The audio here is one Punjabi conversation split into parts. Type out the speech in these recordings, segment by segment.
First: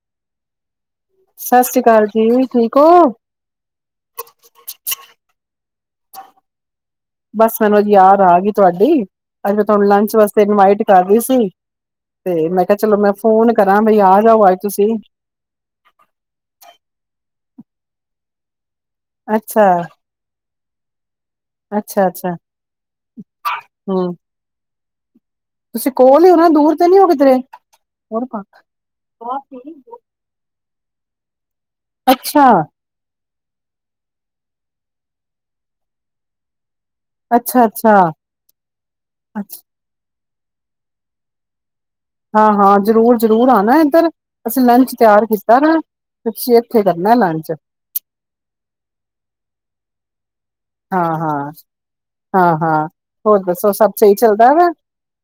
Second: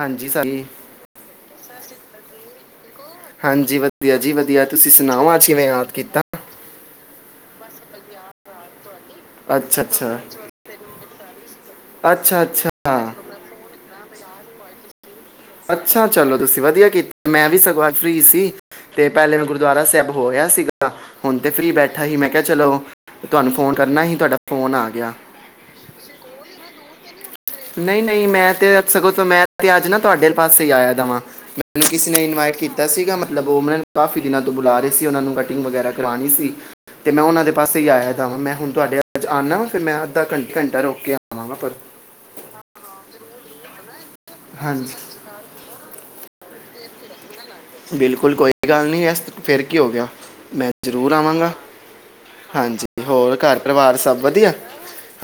ਹਾਂਜੀ ਸੁਣ ਸਤਿ ਸ੍ਰੀ ਅਕਾਲ ਜੀ ਠੀਕ ਹੋ ਹਾਂਜੀ ਵਧੀਆ ਜੀ ਵਧੀਆ ਤੁਸੀਂ ਸੁਣਾਓ ਅੱਜ ਕਿਵੇਂ ਯਾਦ ਕਿ ਕੀਤਾ ਸਾਨੂੰ ਅੱਜ ਯਾਦ ਆ ਗਈ ਤੁਹਾਡੀ ਅੱਜ ਮੈਂ ਅੱਛਾ ਤੁਹਾਨੂੰ ਲੰਚ ਅੱਛਾ ਵਾਸਤੇ ਇਨਵਾਈਟ ਕਰਦੀ ਸੀ ਅੱਛਾ ਤੇ ਮੈਂ ਅੱਛਾ ਕਿਹਾ ਚਲੋ ਮੈਂ ਫੋਨ ਕਰਾਂ ਮੇਰੀ ਯਾਦ ਵਾਾਜ ਤੁਸੀਂ ਅੱਛਾ, ਚਲੋ ਤੁਸੀਂ ਵਧੀਆ ਕੀਤਾ ਮੈਂ ਵੀ ਸਗੋ ਅਜ ਫਰੀ ਸੀ। ਤੇ, ਪਹਿਲੇ ਮੈਂ ਅੱਛਾ ਗੁਰਦੁਆਰਾ ਸਾਹਿਬ ਹੋਇਹਾ ਸੀਗਾ। ਅ ਹੁਣ ਤੇ ਫਰੀ ਬੈਠਾ ਅੱਛਾ ਸੀ, ਮੈਂ ਅੱਛਾ ਕਿਹਾ ਚਲੋ ਤੁਹਾਨੂੰ ਫੋਨ ਕਰਨਾ ਹਮ ਸੀ, ਤੁਹਾਡਾ ਫੋਨ ਆ ਗਿਆ। ਗਿਆ। ਤੁਸੀਂ ਕੋਲ ਹੀ ਹੋ ਨਾ ਦੂਰ ਤੇ ਨੀ ਹੋ ਕਿਧਰੇ ਹੋਰ ਨਹੀਂ-ਨਹੀਂ, ਪਾ ਮੈਂ ਤੇ ਸਗੋਂ ਤੋਂ ਮੈਂ ਤੇ ਅੱਜ ਨਾ ਤੁਹਾਡੇ ਪਾਸੇ ਆਇਆ ਦਵਾਂ। ਮੈਨੂੰ ਕਿਸੇ ਨੇ, ਅੱਛਾ ਇਨਵਾਈਟ ਕੀਤਾ ਸੀਗਾ। ਮਤਲਬ, ਉਹ ਮੈਨ ਕਾਫੀ ਦਿਨਾਂ ਤੋਂ ਬੁਲਾ ਰਹੇ ਸੀ, ਉਹਨਾਂ ਨੂੰ ਕਟਿੰਗ ਵਗੈਰਾ ਕਰਵਾਉਣੀ ਸੀ। ਤੇ ਮੈਂ ਉਹਨਾਂ ਦੇ ਅੱਛਾ ਪਾਸੇ ਹੀ ਅੱਛਾ ਆਇਆਦਾ ਵਾ ਮੈਂ ਹੁਣ ਤੁਹਾਡੇ ਅੱਜ ਆਉਦਾ ਅੱਛਾ ਵ ਫਿਰ ਮੈਂ ਅਧਾ ਘੰਟ-ਘੰਟਾ ਰੂਕ ਕੇ ਆਵਾਂਗਾ ਫਿ ਹਾਂ-ਹਾਂ, ਜ਼ਰੂਰ- ਜ਼ਰੂਰ ਆਨਾ ਇੱਧਰ। ਅਸੀਂ ਲੰਚ ਹਾਂਜੀ ਤਿਆਰ ਕੀਤਾ ਪਿਆ। ਤੁਸੀ ਇੱਥੇ ਕਰਨਾ ਲਨੱਚ। ਬਿਲਕੁਲ, ਕੋਈ ਗੱਲ ਨਹੀਂ ਇਸ ਫੇਿਰ ਕੀ ਹੋ ਗਿਆ? ਮੈਂ ਹਾਂ ਜ਼ਰੂਰ ਆਵਾਂਗਾ, ਹਾਂ ਹਾਂ ਹਾਂ ਹਾਂਜੀ ਹੋਰ ਘਰ ਦੱਸੋ ਪਰਿਵਾਰ ਸਹੀ ਸਭ ਚੱਲਦਾ ਵਧੀਆ, ਵਾ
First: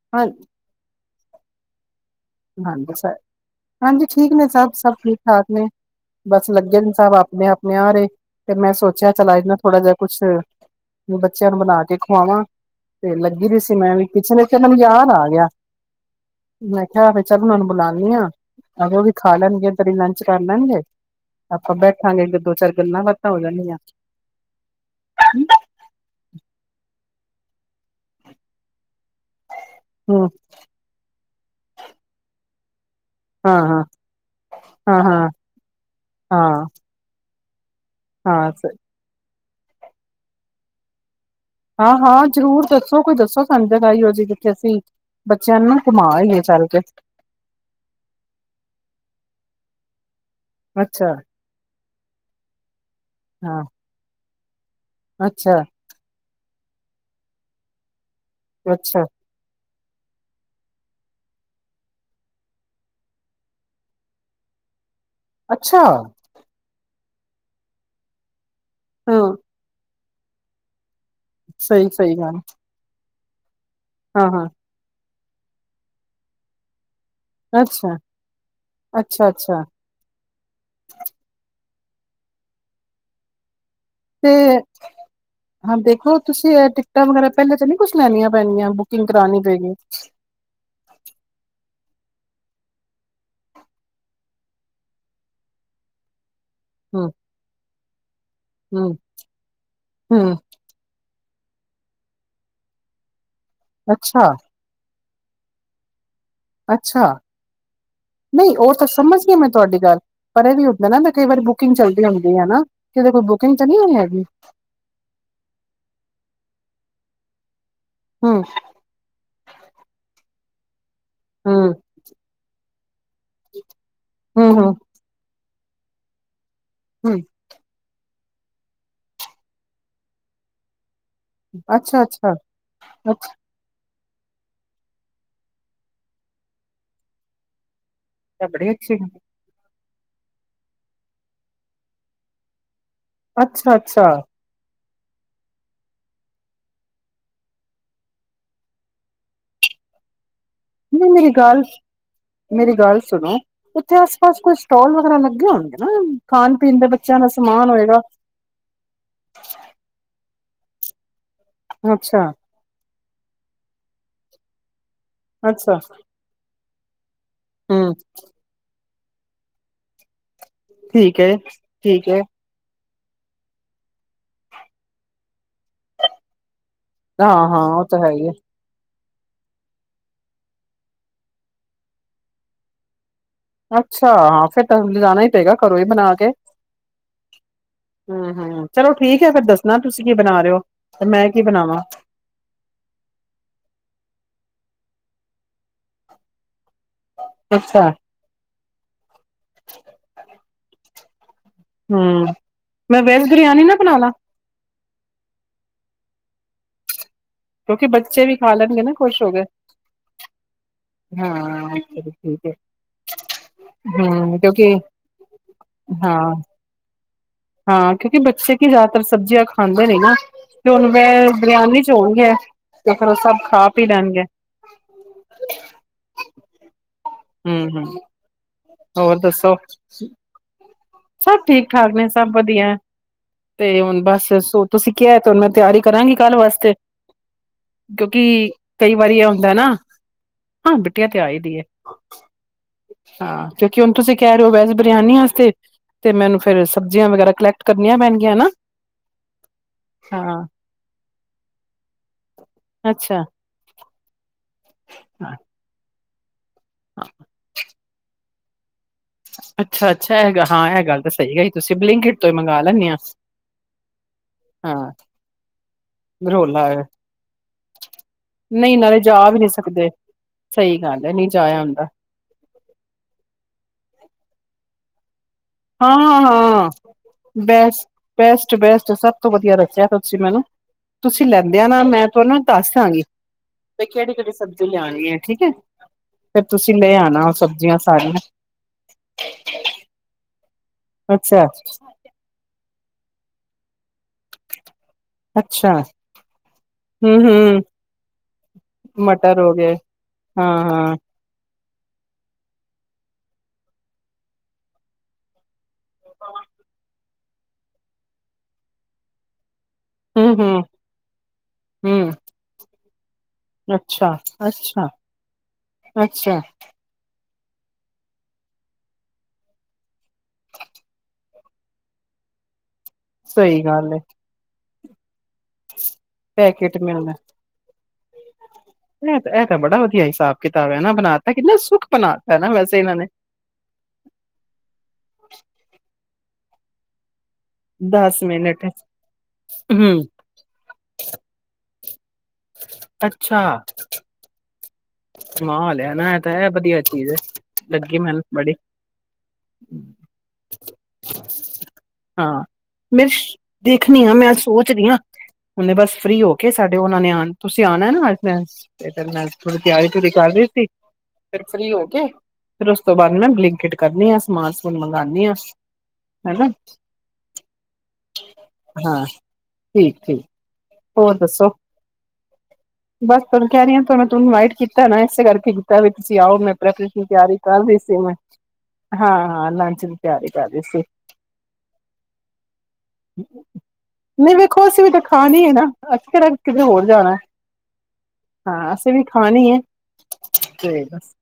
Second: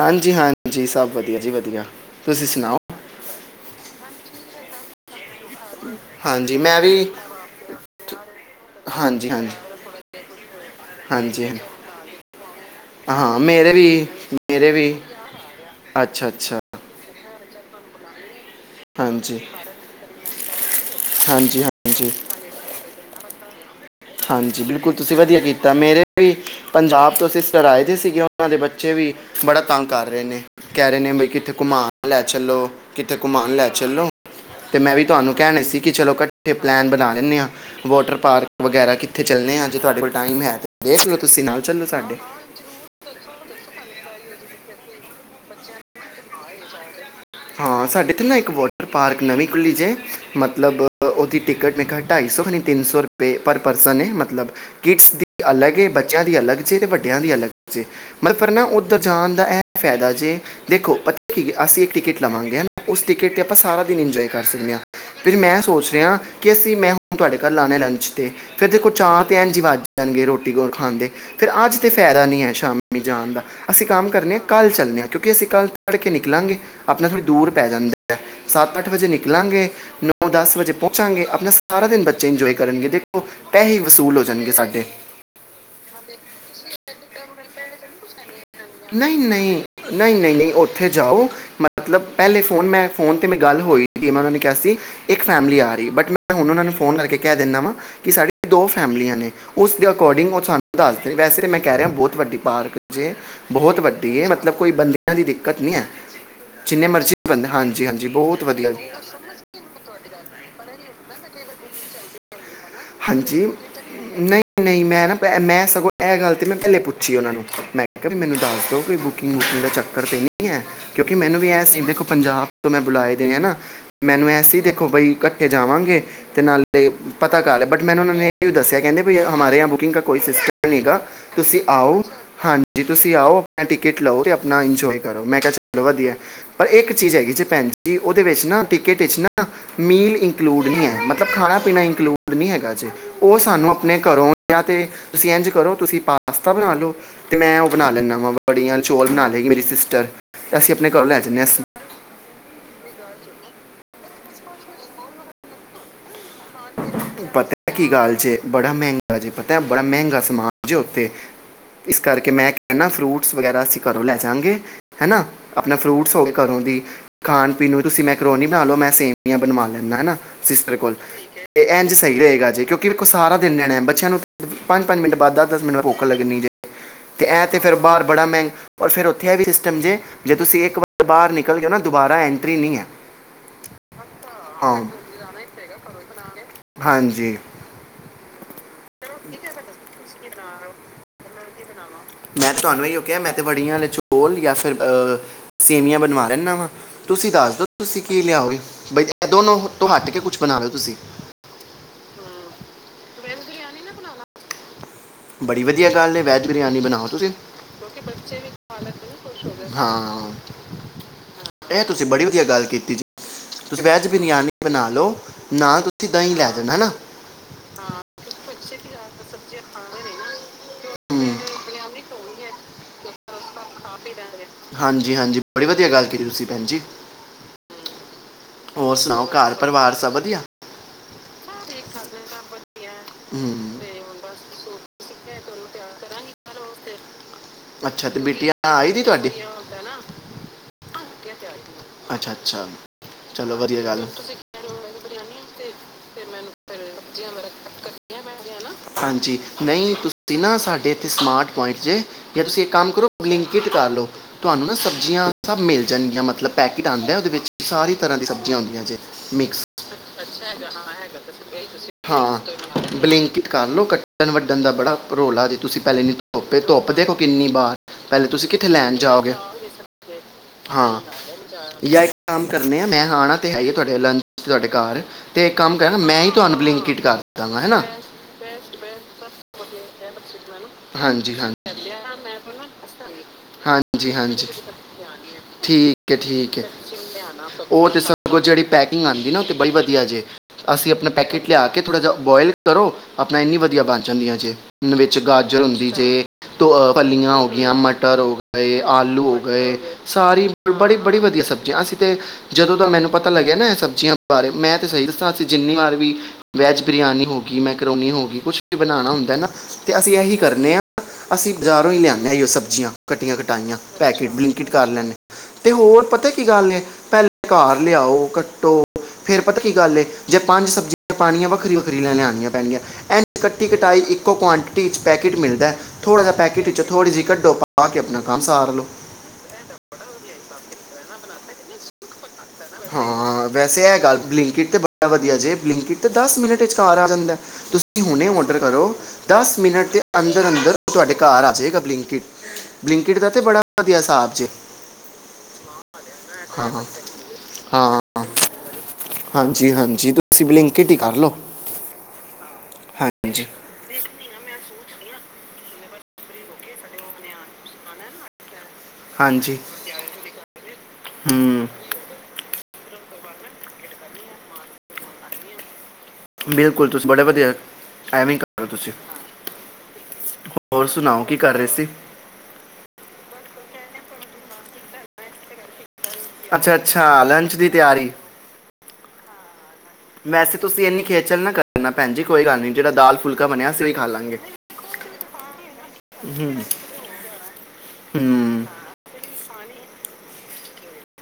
ਹਾਂਜੀ-ਹਾਂਜੀ ਸਭ ਵਧੀਆ ਜੀ ਵਧੀਆ। ਤੁਸੀਂ ਸੁਣਾਓ ਹੰਜੀ ਸ ਹਾਂਜੀ, ਠੀਕ ਨੇ ਸਭ- ਸਭ ਠੀਕ। ਸਾਥ ਨੇ ਬਸ ਹਾਂਜੀ ਮੈਂ ਲੱਗੇ ਨੇ ਵੀ ਸਬ ਆਪਣੇ-ਆਪਣੇ ਆ ਰਹੇ ਤੇ ਮੈਂ ਸੋਚਿਆ ਹਾਂਜੀ ਚਲ ਅਜ ਹਾਂਜੀ ਥੋੜਾ ਜਾ ਕੁਛ ਹਾਂਜੀ ਬੱਚਿਆਂ ਨੂੰ ਬਣਾ ਕੇ ਖਵਾਵਾਂ, ਤੇ ਹਾਂ ਲੱਗੀ ਪਈ ਮੇਰੇ ਸੀ ਮੈਂ ਵੀ ਕਿਚਨ ਚ ਮੇਰੇ ਮੈਨੂੰ ਵੀ ਯਾਦ ਆ ਗਿਆ। ਅੱਛਾ ਅੱਛਾ ਮੈ ਚੱਲ ਉਹਨਾਂ ਨੂੰ ਬੁਲਾਉਾਨੀ ਹਾਂ। ਆਕੇ ਉਹ ਵੀ ਖਾ ਹਾਂਜੀ ਲੈਣਗੇ ਤੇਰੀ ਲੰਚ ਕਰ ਲੈਣਗੇ, ਹਾਂਜੀ ਆਪਾਂ ਹਾਂਜੀ ਬੈਠਾਂਗੇ ਦੋ-ਚਾਰ ਗੱਲਾਂ ਬਾ ਤਧੋ ਲੈਨੀਆ। ਹਾਂਜੀ, ਬਿਲਕੁਲ ਤੁਸੀਂ ਵਧੀਆ ਕੀਤਾ ਮੇਰੇ ਵੀ ਪੰਜਾਬ ਤੋਂ ਸਿਸਟਰ ਆਏ ਤੇ ਸੀਗੇ ਉਹਨਾਂ ਦੇ ਬੇ ਬੱਚੇ ਵੀ ਬੜਾ ਤੰਗ ਕਰ ਰਹੇ ਹਮ ਨੇ ਕਹਿ ਰਹੇ ਨੇ ਵੀ ਕਿੱਥੇ ਘੁੰਮਾ ਲੈ ਚੱਲੋ। ਕਿੱਥੇ ਘੁੰਮਾਨ ਹਾਂ ਲੈ ਹਾਂ ਚਲੋ। ਅਤੇ ਮੈਂ ਹਾਂ ਵੀ ਹਾਂ ਤੁਹਾਨੂੰ ਕਹਿਣੇ ਸੀ ਕਿ ਚਲੋ ਹਾਂ ਇਕੱਠੇ ਪਲੈਨ ਬਣਾਣ ਚਲੇ ਆ। ਵਾਟਰ ਹਾਂ ਪਾਰਕ ਵਗੈਰਾ ਕਿੱਥੇ? ਚੱਲਦੇ ਹਾਂ ਜੇ ਤੁਹਾਡੇ ਕੋਲ ਟਾਈਮ ਹੈ ਤੇ ਦੇਖ ਨੂੰ ਹਾਂ-ਹਾਂ, ਜ਼ਰੂਰ ਦੱਸੋ ਕੋਈ ਦੱਸੋ, ਸਾਨੂੰ ਜਗ੍ਹਈ ਏਹੋਜੀ। ਅਸੀਂ ਬੱਚਿਆਂ ਨੂੰ ਨਾ ਘੂਮਾ ਹੀਏ ਚੱਲ ਕੇ ਹਾਂ, ਸਾਡੇ ਇਥੇ ਨਾ ਇੱਕ ਵੋਟਰ ਪਾਰਕ ਨਵੀਂ ਖੁੱਲੀ ਜੇ। ਮਤਲਬ, ਅੱਛਾ ਉਹਦੀ ਟਿਕਟ ਨਹੀਂ ਘੱਟ ਢਾਈ ਸੌ ਖੀ, ਤਿੰ ਸੌ ਰ ਪੇ ਹਾਂ ਪਰਸਨ ਹੈ, ਮਤਲਬ। ਕਿਡਸ ਦੀ ਅੱਛਾ ਅਲਗ ਹੈ, ਬੱਚਿਆਂ ਦੀ ਅਲਗ। ਬੱਚੇ ਤੇ ਵੱਡਿਆਂ ਲਈ ਅਲੱਗ ਬੱਚੇ ਮਤਲਬ, ਨਾ ਉੱਧਰ ਅੱਛਾ ਜਾਣ ਦਾ ਹੈ। ਫਾਇਦਾ ਜੇ, ਦੇਖੋ ਪਤਾ ਕੀ ਅਸੀਂ ਇੱਕ ਟਿਕਟ। ਲਵਾਂਗੇ ਹੈ, ਨਾ ਉਸ ਟਿਕਟ 'ਤੇ ਆਪਾਂ ਸਾਰਾ ਦਿਨ ਇੰਜੋਏ ਕਰ ਸਕਦੇ ਹਾਂ। ਫਿਰ ਮੈਂ ਅੱਛਾ ਸੋਚ ਰਿਹਾ ਕਿ ਅਸੀਂ ਮੈਂ ਤੁਹਾਡੇ ਘਰ ਲਾਣੇ ਲੰਚ ਤੇ। ਫਿਰ ਦੇਖੋ ਅਤੇ ਹਾਂ ਐਂ ਜੀ ਵਵਾਜ਼ੀ ਜਾਣਗੇ ਰੋਟੀ ਕੋਲ ਖਾਣ ਦੇ ਫਿਰ ਅੱਜ ਸਹੀ ਤੇ ਸਹੀ ਫਾਇਦਾ ਗੱਲ ਨਹੀਂ ਹੈ, ਸ਼ਾਮੀ। ਜਾਣ ਦਾ। ਅਸੀਂ ਕੰਮ ਹਾਂ ਕਰਨੇ ਹਾਂ ਕੱਲ ਚੱਲਦੇ ਹਾਂ। ਕਿਉਂਕਿ ਅਸੀਂ ਕੱਲ੍ਹ ਤੜਕੇ ਨਿਕਲਾਂਗੇ। ਆਪਣਾ ਥੋੜ੍ਹੀ ਦੂਰ ਪੈ ਜਾਂਦੀ ਅੱਛਾ, ਹੈ, ਸੱਤ ਅੱਠ ਵਜੇ ਅੱਛਾ-ਅੱਛਾ ਨਿਕਲਾਂਗੇ, ਨੌਂ- ਦਸ ਵਜੇ ਪਹੁੰਚਾਂਗੇ ਆਪਣਾ ਸਾਰਾ ਦਿਨ ਬੱਚੇ ਇੰਜੋਏ ਕਰਨਗੇ, ਦੇਖੋ। ਪੈਸੇ ਵਸੂਲ ਹੋ ਤੇ ਜਾਣਗੇ ਸਾਡੇ ਹਾਂ, ਦੇਖੋ ਤੁਸੀਂ ਟਿਕਟਾਂ ਵਗੈਰਾ ਪਹਿਲਾ ਤਾਂ ਨ ਕੁਛ ਲੈਣੀਆਂ ਪੈਣੀਆਂ ਬੁਕਿੰਗ ਨਹੀਂ ਕਰਾਣੀ ਨਹੀਂ ਪੈਣੀ। ਨਹੀਂ ਨਹੀਂ ਨਹੀਂ ਉੱਥੇ ਜਾਓ ਮਤਲਬ ਪਹਿਲੇ ਫੋਨ ਮੈਂ ਫੋਨ ਤੇ ਮੈਂ ਗੱਲ ਹੋਈ ਜੀ, ਮੈਂ ਉਹਨਾਂ ਨੇ ਕਿਹਾ ਸੀ ਇੱਕ ਫੈਮਿਲੀ ਆ ਰਹੀ ਬਟ ਮੈਂ ਹੁਣ, ਉਹਨਾਂ ਨੂੰ ਫੋਨ ਹੂੰ, ਕਰਕੇ ਕਹਿ ਦਿੰਦਾ ਵਾਂ। ਕਿ ਸਾਡੀ ਦੋ ਹੂੰ, ਫੈਮਲੀਆਂ ਨੇ ਉਸ ਦੇ ਅਕੋਰਡਿੰਗ ਹੂੰ ਉਹ ਸਾਨੂੰ ਦੱਸ ਵੈਸੇ ਮੈਂ ਕਹਿ, ਰਿਹਾ ਬਹੁਤ ਵੱਡੀ ਪਾਰਕ ਜੇ। ਬਹੁਤ ਵੱਡੀ ਅੱਛਾ, ਹੈ, ਮਤਲਬ ਕੋਈ ਬੰਦੀ ਇਨਾਂ ਦੀ ਦਿੱਕਤ ਨਹੀਂ ਹੈ। ਜਿੰਨੇ ਮਰਜ਼ੀ ਅੱਛਾ, ਬੰਦੇ ਹਾਂਜੀ ਹਾਂਜੀ ਬਹੁਤ ਨਹੀਂ ਉਹ ਵਧੀਆ ਤਾਂ ਜੀ। ਸਮਝਦੀ ਮੈਂ ਤੁਹਾਡੀ ਗੱਲ ਪਰ ਇਹ ਵੀ ਹੈਨਾ, ਕਈ ਵਾਰ ਬੁਕਿੰਗ ਚੱਲਦੀਆਂ ਹੁੰਦੀਆਂ, ਹੈਨਾ। ਹਾਂਜੀ, ਨਹੀਂ-ਨਹੀਂ, ਮੈਂ ਨਾ ਮੈਂ ਸਗੋਂ ਇਹ ਗੱਲ ਤੇ ਮੈਂ ਪਹਿਲੇ ਪੁੱਛ ਪੁੱਛੀ, ਉਹਨਾਂ ਨੂੰ ਮੈਂ। ਕ ਮੈਨੂੰ ਹੂੰ, ਦੱਸ ਦਿਓ ਕੋਈ ਬੁਕਿੰਗ ਵੁਕਿੰਗ ਦਾ ਚੱਕਰ ਤੇ ਨਹੀਂ [inaudible] ਕੀ ਹੈ? ਕਿਉਂਕਿ, ਮੈਨੂੰ ਵੀ ਇਹ ਹੂੰ, ਸੀ ਦੇਖੋ ਪੰਜਾਬ ਤੁ ਮੈਂ ਬੁਲਾਏ ਤੇ ਐਂਨਾ ਮੈਨੂੰ ਹੂੰ, ਐਸੀ ਹੂੰ, ਦੇਖੋ ਬਈ ਜਾਵਾਂਗੇ ਤੇ ਨਾਲ ਤੇ ਹੂੰ ਪਤਾ ਬਟ ਮੈਨੂੰ ਉਹਨਾਂ ਨੇ ਇਹ ਵੀ ਦੱਸਿਆ ਕਹਿੰਦੇ ਵੀ ਹਮਾਰ ਯਹਾ ਬੁਕਿੰਗ ਦਾ ਕੋਈ ਸਿਸਟਮ ਨਹੀਂ ਹੈਗਾ। ਤੁਸੀਂ ਆਓ ਅੱਛਾ-ਅੱਛਾ, ਹਾਂਜੀ ਤੁਸੀਂ ਆਓ ਕਿਟ ਲਓ ਤੇ ਆਪਣਾ ਇੰਜੋਏ ਕਰੋ ਮੈਂ ਕਿਹਾ ਚਲੋ ਵਧੀਆ ਪਰ ਇੱਕ ਚੀਜ਼ ਹੈਗੀ ਜੇ ਭੈਣ ਕੀ ਉਹਦੇ ਵਿੱਚ ਅੱਛਾ ਨਾ ਬੜੀ ਅੱਛੀ ਟਿੱਕੇਟ ਵਿਚ ਨਾ ਮੀਲ ਇੰਕਲੂਡ ਨਹੀਂ ਹੈ ਮਤਲਬ ਖਾਣਾ-ਪੀਣਾ ਇੰਕਲੂ ਨਹੀਂ ਹੈਗਾ ਜੇ। ਉਹ ਸਾਨੂੰ ਆਪਣੇ ਅੱਛਾ-ਅੱਛਾ ਘਰੋਂ ਯਾ ਤੇ ਤੁਸੀਂ ਇੰਝ ਕਰੋ ਤੁਸੀਂ ਪਾਸਤਾ ਬਣਾ ਲਉ ਤੇ ਮੈਂ ਉਹ ਬਣਾ ਲੈਂਦਾ ਵਾਂ ਵੜੀਆਂ ਚੌਲ ਬਣਾ ਲਏਗੀ ਮੇਰੀ ਸਿਸਟਰ। ਅਸੀਂ ਆਪਣੇ ਘਰੋਂ ਨਹੀਂ ਲੈ ਮੇਰੀ ਜੰਨੇ ਗੱਲ ਹਾਂ ਸੁ ਮੇਰੀ ਗੱਲ ਸੁ ਸੁਣੋ ਉੱਥੇ ਆਸ ਪਾਸ ਕੋਈ ਸਟੋਲ ਵਗੈਰਾ ਲੱਗੇ ਹੋਣਗੇ ਨਾ। ਖਾਣ ਪੀਣ ਦੇ ਬੱਚਿਆਂ ਦਾ ਸਮਾਨ ਪਤਾ ਕੀ ਹੋਏਗਾ ਗੱਲ ਜੇ ਬੜਾ ਮਹਿੰਗਾ ਜੇ ਪਤਾ ਬੜਾ ਮਹਿੰਗਾ ਸਮਾਨ ਜੇ ਉੱਥੇ। ਇਸ ਕਰਕੇ ਅੱਛਾ, ਮੈਂ ਕਹਿਣਾ ਫਰੂਟ ਵਗੈਰਾ ਅਸੀਂ ਘਰੋਂ ਲੈ ਜਾਂਗੇ। ਹੈਨਾ ਆਪਣਾ ਅੱਛਾ ਫਰੂਟਸ ਹੋ ਗੇ ਘਰੋਂ ਦੀ ਖਾਣ-ਪੀਣ ਵੀ ਹੂੰ ਤੁਸੀਂ ਮੇਕਰੋਨੀ ਬਣਾ ਲੋ ਮੈਂ ਸੇਵੀਆਂ ਬਣਵਾ ਲੈਂਦਾ ਹੈਨਾ। ਸਿਸਟਰ ਕੋਲ। ਠੀਕ ਹੈ ਇਹ ਇਂਝ ਠੀਕ ਸਹੀ ਹੈ ਰਹੇਗਾ ਜੇ ਕਿਉਂ ਕਿ ਕੁ ਸਾਰਾ ਦਿਨ ਰਹਿਣਾ ਬੱਚਿਆਂ ਨੂੰ ਪੰਜ-ਪੰਜ ਮਿੰਟ ਬਾਅਦ ਦਸ-ਦਸ ਮਿੰਟ ਭੁੱਖ ਲੱਗਣੀ ਜੇ। ਤੇ ਹਾਂ ਐਂ ਤੇ ਹਾਂ ਫਿਰ ਉਹ ਤਾਂ ਬਾਹਰ ਹੈ ਬੜਾ ਹੀ ਹੈ ਮਹਿੰਗ ਔਰ ਫਿਰ ਉਥ ਇਹ ਵੀ ਸਿਸਟਮ ਜੇ, ਜੇ ਤੁਸੀਂ ਇੱਕ ਵਾਰ ਬਾਹਰ ਨਿਕਲ ਗਏ ਨਾ ਦੁਬਾਰਾ ਐਂਟਰੀ ਨਹੀਂ ਹੈ। ਅੱਛਾ ਹਾਂ ਫੇਰ ਤੁਹਾਨੂੰ ਲਜਾਣਾ ਹੀ ਪਏਗਾ ਘਰੋਂ ਹੀ ਬਣਾ ਕੇ ਹਾਂਜੀ ਹਾਂ ਚਲੋ ਠੀਕ ਹੈ ਫੇਰ ਦੱਸਣਾ ਤੁਸੀਂ ਕੀ ਬਣਾ ਰਹੇ ਹੋ ਤੇ ਮੈਂ ਕੀ ਬਣਾਵਾਂ। ਮੈਂ ਤੁਹਾਨੂੰ ਉਹ ਕਿਹਾ ਮੈਂ ਤੇ ਬੜੀਆਂ ਵਾਲੇ ਚੋਲ ਜਾਂ ਫਿਰ ਅਹ ਸੇਵੀਆਂ ਬਣਵਾ ਲੈਨਾ ਵਾਂ। ਤੁਸੀਂ ਦੱਸਦੋ ਅੱਛਾ ਤੁਸੀਂ ਕੀ ਲਿਆਓਗੇ? ਬਈ ਇਹ ਦੋਨੋਂ ਤੋਂ ਹਟ ਕੇ ਕੁਛ ਬਣਾ ਲਿਓ ਤੁਸੀਂ ਹਮ ਮੈਂ ਵੇਜ ਬਰਿਆਨੀ ਨਾ ਬਣਾ ਲਾ ਬੜੀ ਵਧੀਆ ਗੱਲ ਨੇ ਵੈਜ ਬਰਿਆਨੀ ਬਣਾਓ ਤੁਸੀਂ ਕਿਉਂਕਿ ਬੱਚੇ ਵੀ ਖਾ ਲੈਣਗੇ ਨਾ ਖੁਸ਼ ਹੋ ਕੇ ਹਾਂ ਹਾਂ ਇਹ ਤੁਸੀਂ ਚਲੋ ਬੜੀ ਵਧੀਆ ਠੀਕ ਹੈ ਗੱਲ ਕੀਤੀ ਤੁਸੀਂ ਵੈਜ ਹਮ ਬਰਿਆਨੀ ਕਿਉਂਕਿ ਬਣਾ ਲਓ ਨਾ ਤੁਸੀਂ ਹਾਂ ਦਹੀਂ ਲੈ ਜਾਣਾ ਹੈਨਾ ਹਾਂ ਕਿਉਂਕਿ ਬੱਚੇ ਕੀ ਜ਼ਿਆਦਾਤਰ ਸਬਜ਼ੀਆਂ ਖਾਂਦੇ ਨ ਨਾ ਮੈਂ ਹਮ, ਬਿਰਿਆਨੀ ਚੋਲ ਤੇ ਫਰ ਉਹ ਸਭ ਖਾ ਪੀ ਲੈਣਗੇ ਹਾਂਜੀ ਹਾਂਜੀ ਬੜੀ ਵਧੀਆ ਗੱਲ ਕਿਤੀ ਤੁਸੀਂ ਭੈਣ ਜੀ ਹਮ ਹਮ ਹੋਰ ਸੁਣਾਓ ਘਰ ਪਰਿਵਾਰ ਸਭ ਵਧੀਆ ਸਭ ਠੀਕ ਠਾਕ ਨੇ ਸਭ ਵਧੀਆ ਹਮ ਤੇ ਹੁਣ ਬਸ ਸੋ ਤੁਸੀਂ ਕਿਹਾ ਤੁਹਾਨੂੰ ਮੈਂ ਤਿਆਰੀ ਕਰਾਂਗੀ ਕੱਲ੍ਹ ਵਾਸਤੇ ਅੱਛਾ ਤੇ ਕਿਉਂਕਿ ਬਿਟੀਆ ਆਈ ਕਈ ਦੀ ਵਾਰੀ ਇਹ ਤੁਹਾਡੀ ਹੁੰਦਾ ਨਾ ਹਾਂ ਬਿੱਟੀਆ ਆਈ ਦੀ ਹੈ ਅੱਛਾ ਅੱਛਾ ਹਾਂ ਚਲੋ ਕਿਉਂਕਿ ਵਧੀਆ ਹੁਣ ਗੱਲ ਤੁਸੀਂ ਕਹਿ ਰਹੇ ਹੋ ਵੇਜ ਬਰਿਆਨੀ ਵਾਸਤੇ ਮੈਨੂੰ ਫੇਿਰ ਸਬਜ਼ੀਆਂ ਵਗੈਰਾ ਕਲੈਕਟ ਕਰ ਣੀਆਂ ਪੈਣਗੀਆਂ ਹਨਾ ਹਾਂਜੀ ਨਹੀਂ ਤੁਸੀਂ ਨਾ ਸਾਡੇ ਇੱਥੇ ਸਮਾਰਟ ਪੁੰਟ ਜ ਜਾਂ ਤੁਸੀਂ ਇੱਕ ਕੰਮ ਕਰੋ ਅੱਛਾ ਬਲਿੰਕ ਕਿਟ ਕਰ ਲੋ ਤੁਹਾਨੂੰ ਨਾ ਸਬਜ਼ੀਆਂ ਹਾਂ ਸਭ ਮਿਲ ਜੰ ਜਾਂੀਆਂ ਮਤਲਬ ਪੈਕਟ ਆਉਂਦਾ ਹੈ ਉਹਦੇ ਵਿੱਚ ਸਾਰੀ ਤਰ੍ਹਾਂ ਦੀ ਸਬਜੀ ਹੁੰਦੀਆ ਜੇ ਮਿਕਸ ਅੱਛਾ ਅੱਛਾ ਇਹ ਹਾਂ ਇਹ ਗੱਲ ਤਾਂ ਸਹੀ ਹੈ ਤੁਸੀਂ ਬਲਿੰਕਟ ਤੋਂ ਹੀ ਹਾਂ ਮੰਗਵਾ ਲੈਂਦੇ ਆ ਲਿਆ। ਬਲਿੰਕਿਟ ਕਰ ਲਓ ਕੱਟਣ ਵੱਢਣ ਦਾ ਹਾਂ ਬੜਾ ਰੋਲਾ ਜ ਤੁਸੀਂ ਪਹਿਲੇ ਨ ਧ ਰੋਲਾ ਧੁੱਪ ਦੇਖੋ ਕਿੰਨੀ ਬਾਰ ਪਹਿਲੇ ਤੁਸੀਂ ਕਿੱਥੇ ਨਹੀਂ ਲੈਣ ਨਾਲੇ ਜਾ ਜਾਓਗੇ ਵੀ ਨਹੀਂ ਸਕਦੇ ਸਹੀ ਹਾਂ ਗੱਲ ਹੈ ਨਹੀਂ ਜਾਇਆ ਹੁੰਦਾ ਜਾਂ ਇੱਕ ਕੰਮ ਕਰਨੇ ਆ ਮੈਂ ਆਣਾ ਤੇ ਹੈ ਹੀ ਤੁਹਾਡੇ ਵਾਲ ਨੂੰ ਤੁਹਾਡੇ ਘਰ ਅਤੇ ਇੱਕ ਕੰਮ ਕਰ ਨਾ ਹਾਂ ਮੈਂ ਹੀ ਤੁਹਾਨੂੰ ਹਾਂ ਬਲਿੰਕਟ ਕਰ ਦਾਂਗਾ ਹੈ ਨਾ ਬੈਸਟ ਬੈਸਟ ਬੈਸਟ ਸਭ ਤੋਂ ਵਧੀਆ ਰਚਿਆ ਤੁਸੀਂ ਮੈਨੂੰ, ਤੁਸੀਂ ਹਾਂਜੀ ਹਾਂਜੀ ਲੈਂਦੇ ਨਾ ਮੈਂ ਤੁਹਾਨੂੰ ਦੱਸ ਦਾਂਗੀ ਹਾਂਜੀ ਕਿਹੜੀ ਕਿਹੜੀ ਹਾਂਜੀ ਸਬਜ਼ੀ ਲਿਆਣੀ ਆ, ਠੀਕ ਹੈ ਠੀਕ ਹੈ ਫਰ ਠੀਕ ਹੈ ਤੁਸੀਂ ਲੈ ਆਣਾ ਸਬਜ਼ੀਆਂ ਉਹ ਤੇ ਸਾਰੀਆਂ ਸਗੋਂ ਜਿਹੜੀ ਪੈਕਿੰਗ ਆਂਦੀ ਨਾ ਉਹ ਤੇ ਬੜੀ ਵਧੀਆ ਜੇ ਅਸੀਂ ਆਪਣਾ ਅੱਛਾ ਪੈਕੇਟ ਲਿਆ ਕੇ ਥੋੜ੍ਹਾ ਜਿਹਾ ਬੋਆਇਲ ਕਰੋ ਆਪਣਾ ਇੰਨੀ ਵਧੀਆ ਬਣ ਜਾਂਦੀ ਹ ਜੇ ਵਿੱਚ ਗਾਜਰ ਅੱਛਾ ਹੁੰਦੀ ਜੇ ਤ ਹੂੰ ਪਲੀਆਂ ਹੋ ਹੂੰ ਗਈਆਂ ਮਟਰ ਹੋ ਗਏ ਆਲੂ ਹੋ ਗਏ ਹਾਂ ਸਾਰੀ ਬੜੀ ਹਾਂ ਬੜੀ ਵਧੀਆ ਸਬਜ਼ੀ ਕਿਆ ਸੀ ਤੇ, ਜਦੋਂ ਦਾ ਮੈਨੂੰ ਪਤਾ ਲੱਗਿਆ ਨਾ ਇਹ ਸਬਜ਼ੀਆਂ ਬਾਰੇ ਮੈਂ ਤੇ ਸਹੀ ਦੱਸਾਂ ਅ ਜਿੰਨੀ ਵਾਰ ਵੀ ਵੈਜ ਬਿਰਿਆਨੀ। ਹੋਗੀ ਮੈਂ ੋ ਹੋਗੀ ਕੁਛ ਵੀ ਬਣਾਣਾ ਹੁੰਦਾ ਨ, ਫੇ ਤੇ ਅਸੀਂ ਹੂੰ ਇਹੀ ਹੂੰ ਕਰਨੇ ਆ। ਅਸੀਂ ਬਜ਼ਾਰੋਂ ਹੀ ਹੂੰ ਲਿਆਦੇ ਹ ਸਬਜ਼ੀਆਂ ਕੱਟੀਆਂ, ਕਟਾਈਆਂ ਅੱਛਾ ਪੈਕੇਟ ਬਲਿੰਕਟ ਕਰ ਅੱਛਾ ਲੈਂਦੇ ਹਾਂ, ਤੇ ਹੋਰ ਪਤਾ ਅੱਛਾ ਕੀ ਗੱਲ ਪਹਿ ਘਰ ਲਿਆਓ, ਕੱਟੋ ਫੇਰ ਪਤਾ ਕੀ ਗੱਲ ਏ, ਜੇ ਪੰਜ ਸਬਜ਼ੀਆਂ ਪਾਣੀਆਂ ਵੱਖਰੀ- ਵੱਖਰੀ ਲੈ ਲਿਆਣੀ ਆਂ। ਪਾਂ ਐਨ ਸਹੀ ਕੱਟੀ, ਗੱਲ ਹੈ ਕਟਾਈ ਇੱਕੋ ਕੁਆਂਟ ਟੀ ਪੈਕੇਟ ਮਿਲਦਾ, ਥੋੜਾ ਜ ਪੈਕਟ ਪੈਕੇਟ ਚੋਂ, ਥੋੜੀ ਮਿਲਦਾ ਜਹੀ ਕੱਢੋ, ਪਾ ਪਾ ਕੇ ਆਪਣਾ, ਕੰਮ ਸਾਰ ਲਓ ਇਹ, ਇਹ ਤਾਂ, ਬੜਾ ਵਧੀਆ ਹਿਸਾਬ-ਕਿਤਾਬ ਹੈ, ਨਾ ਬਨਾ ਕਿੰਨਾ ਸੁਖਪਨਾ ਹਾਂ ਵੈਸੇ ਇਹ ਗੱਲ ਬਲਿੰਕਿਟ ਤੇ ਬੜਾ ਵਧੀਆ ਜੇ। ਬਿਲਿੰਕਿ ਅਤੇ ਦਸ ਮਿੰਟ ਚ ਘਾਰ ਆ ਜਾਂਦਾ ਏ। ਤੁਸੀਂ ਦਸ ਹੁਣੇ ਓਡਰ ਮਿੰਟ ਕਰੋ, ਦਸ ਮਿਨਟ ਹੂੰ ਦੇ ਅੰਦਰ-ਅੰਦਰ ਤੁਹਾਡੇ ਘਰ ਆ ਜੇਗਾ। ਲਿੰਕਿਡ ਬਲਿੰਕਿਟ ਦਾ ਤੇ ਬੜਾ ਵਧੀਆ ਹਸਾਬ ਜੇ। ਮਾਲ ਹੈ ਨਾ, ਇਹ ਤਾਂ ਇਹ ਹਾਂ ਵਧੀਆ ਹਾਂ ਚੀਜ਼ ਏ। ਹਾਂ, ਹਾਂਜੀ-ਹਾਂਜੀ ਤੁਸੀਂ ਬਲਿੰਕਿਟ ਹੀ ਕਰ ਲਓ। ਮੇ ਹਾਂਜੀ ਦੇਖਣੀ ਹ, ਮੈਂ ਸੋਚ ਰਹੀ ਹਾਂ। ਉਹਨੇ ਬਸ ਫ੍ਰੀ ਹੋ ਕੇ, ਸਾਡੇ ਉਹਨਾਂ ਨੇ ਆ ਤੁਸੀਂ ਆਉਣਾ ਨਾ ਥੋੜ ਹਾਂਜੀ ਤਿਆਰੀ, ਤੂਰੀ ਕਰ ਰਹੀ ਸੀ। ਫਿਰ ਹੂੰ ਫ੍ਰੀ ਹੋ, ਕੇ। ਫਿਰ ਉਸ ਤੋਂ ਬਾਅਦ ਮੈਂ ਬਲਿੰਕਟ ਕਰਨੀ ਹਾਂ, ਸਮਾਨ ਸਮੂਨ ਮੰਗਾਂਨੀ ਆ। ਹਨਾ ਬਿਲਕੁਲ। ਤੁਸੀਂ ਬੜੇ ਵਧੀਆ ਕਰ ਰਹੇ ਤੁਸੀਂ। ਹਾਂ ਠੀਕ ਠੀਕ ਹੋਰ ਸੁਣਾਓ ਕੀ ਕਰ ਰਹੇ ਸੀ? ਬਸ ਤੁਹਾਨੂੰ ਕਹਿ ਰੀ ਆਂ, ਮੈਂ ਤੁਹੂੰ ਵਾਈਟ ਕੀਤਾ ਨਾ, ਇਸੇ ਕਰਕੇ ਕੀਤਾ ਵੇ ਤੁਸੀਂ ਆਓ ਮੈਂ ਪ੍ਰੈ ਅੱਛਾ ਦੀ ਅੱਛਾ ਤਿਆਰੀ ਲੰਚ ਦੀ ਕਰਦੀ ਸੀ, ਤਿਆਰੀ ਮੈਂ ਹਾਂ-ਹਾਂ ਲੰਚ ਦੀ ਤਿਆਰੀ ਵੈਸੇ ਕਰਦੀ ਸੀ, ਤੁਸੀਂ ਇੰਨੀ ਖੇਚਲ ਨਾ ਕਰਨਾ ਭੈਣ ਜੀ ਕੋਈ ਗੱਲ ਨਹੀਂ ਜਿਹੜਾ ਦਾਲ ਫੁਲਕਾ ਬਣਿਆ ਸੀ ਉਹੀ ਖਾ ਨਹੀਂ ਲਾਂਗੇ ਵੇਖੋ ਅਸੀਂ ਵੀ ਤਾਂ ਖਾਣੀ ਏ, ਨਾ ਅਸੀ ਘਰ ਕਿਤੇ ਹੋਰ ਜਾਣਾ ਹੂੰ ਹਾਂ ਅਸੀਂ ਵੀ। ਹਾਣੀ ਹੈ। ਹੀਗਾ ਸ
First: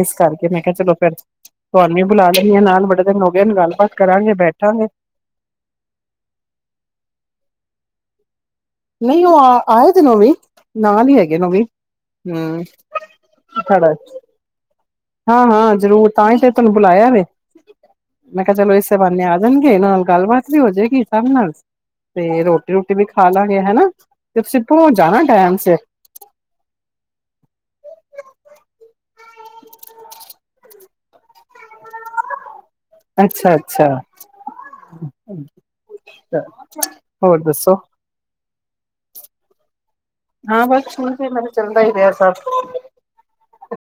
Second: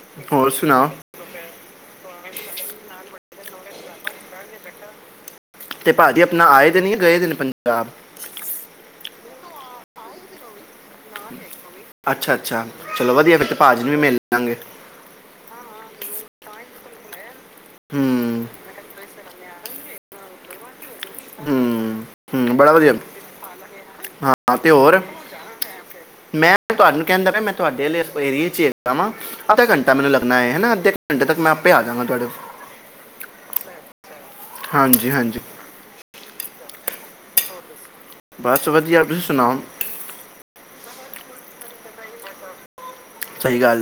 ਇਸ ਕਰਕੇ ਹੋਰ ਮੈਂ ਕਿਹਾ ਸੁਣਾਓ ਚਲੋ, ਫਿਰ ਤੁਹਾਨੂੰ ਵੀ ਬੁਲਾ ਲੈਂਨੀ ਆ ਨਾਲ ਬੜੇ ਦਿ ਨ ਗੱਲਬਾਤ ਕਰਾਂਗੇ ਬੈਠਾਂਗੇ। ਤੇ ਭਾਜੀ ਆਪਣਾ ਆਏ ਦਿਨ ਯਾ ਗਏ ਦਿਨ ਪੰਜਾਬ। ਨਹੀਂ ਉਹ ਆ ਆਏ ਦਿਨ ਓਵੀ। ਅੱਛਾ ਅੱਛਾ, ਚਲੋ ਵਧੀਆ ਫੇਰ ਤੇ ਭਾਜੀ ਨੂੰ ਸਾਡਾ ਵੀ ਮਿਲ ਲਾਂਗੇ। ਹਾਂ ਹਾਂ ਜ਼ਰੂਰ ਤਾਂ ਹੀ ਤੇ ਫਿਰ ਤੁਹਾਨੂੰ ਬੁਲਾਇਆ ਵੇ, ਮੈਂ ਹੂੰ ਕਿਹਾ ਚਲੋ ਇਸੇ ਬਾਹਨੇ ਆ ਜਾਣਗੇ ਨਾਲ ਗੱਲਬਾਤ ਵੀ ਹੋ ਜੇਗੀ। ਸਭ ਨਾਲ, ਹੂੰ ਤੇ ਹੂੰ ਬੜਾ ਰੋਟੀ ਵਧੀਆ ਰੂਟੀ ਵੀ ਖਾ ਲਾਂਗੇ ਹੈਨਾ। ਹਾਂ ਤੇ ਹੋਰ, ਮੈਂ ਤੁਹਾਨੂੰ ਕਹਿੰਦਾ ਪਿਆ, ਮੈਂ ਤੁਹਾਡੇ ਆਲੇ ਏਰੀਏ ਚ ਹੈਗਾ ਵਾਂ। ਅੱਧਾ ਘੰਟਾ ਮੈਨੂੰ ਲੱਗਣਾ ਏ, ਹੈਨਾ ਅੱਧੇ ਘੰਟੇ ਤੱਕ ਮੈਂ ਆਪੇ ਆ ਜਾਂਗਾ ਤੁਹਾਡੇ ਕੋਲ। ਅੱਛਾ ਅੱਛਾ। ਹਾਂਜੀ ਹਾਂਜੀ ਹ ਚ [unintelligible] ਹੋਰ ਦੱਸੋ। ਬਸ ਵਧੀਆ ਤੁਸੀਂ ਸੁਣਾਓ। ਫੇਰ ਮੈਨੂੰ ਚੱਲਦਾ ਹੀ ਰਿਹਾ ਸਬ। ਸਹੀ ਗੱਲ ਹੈ।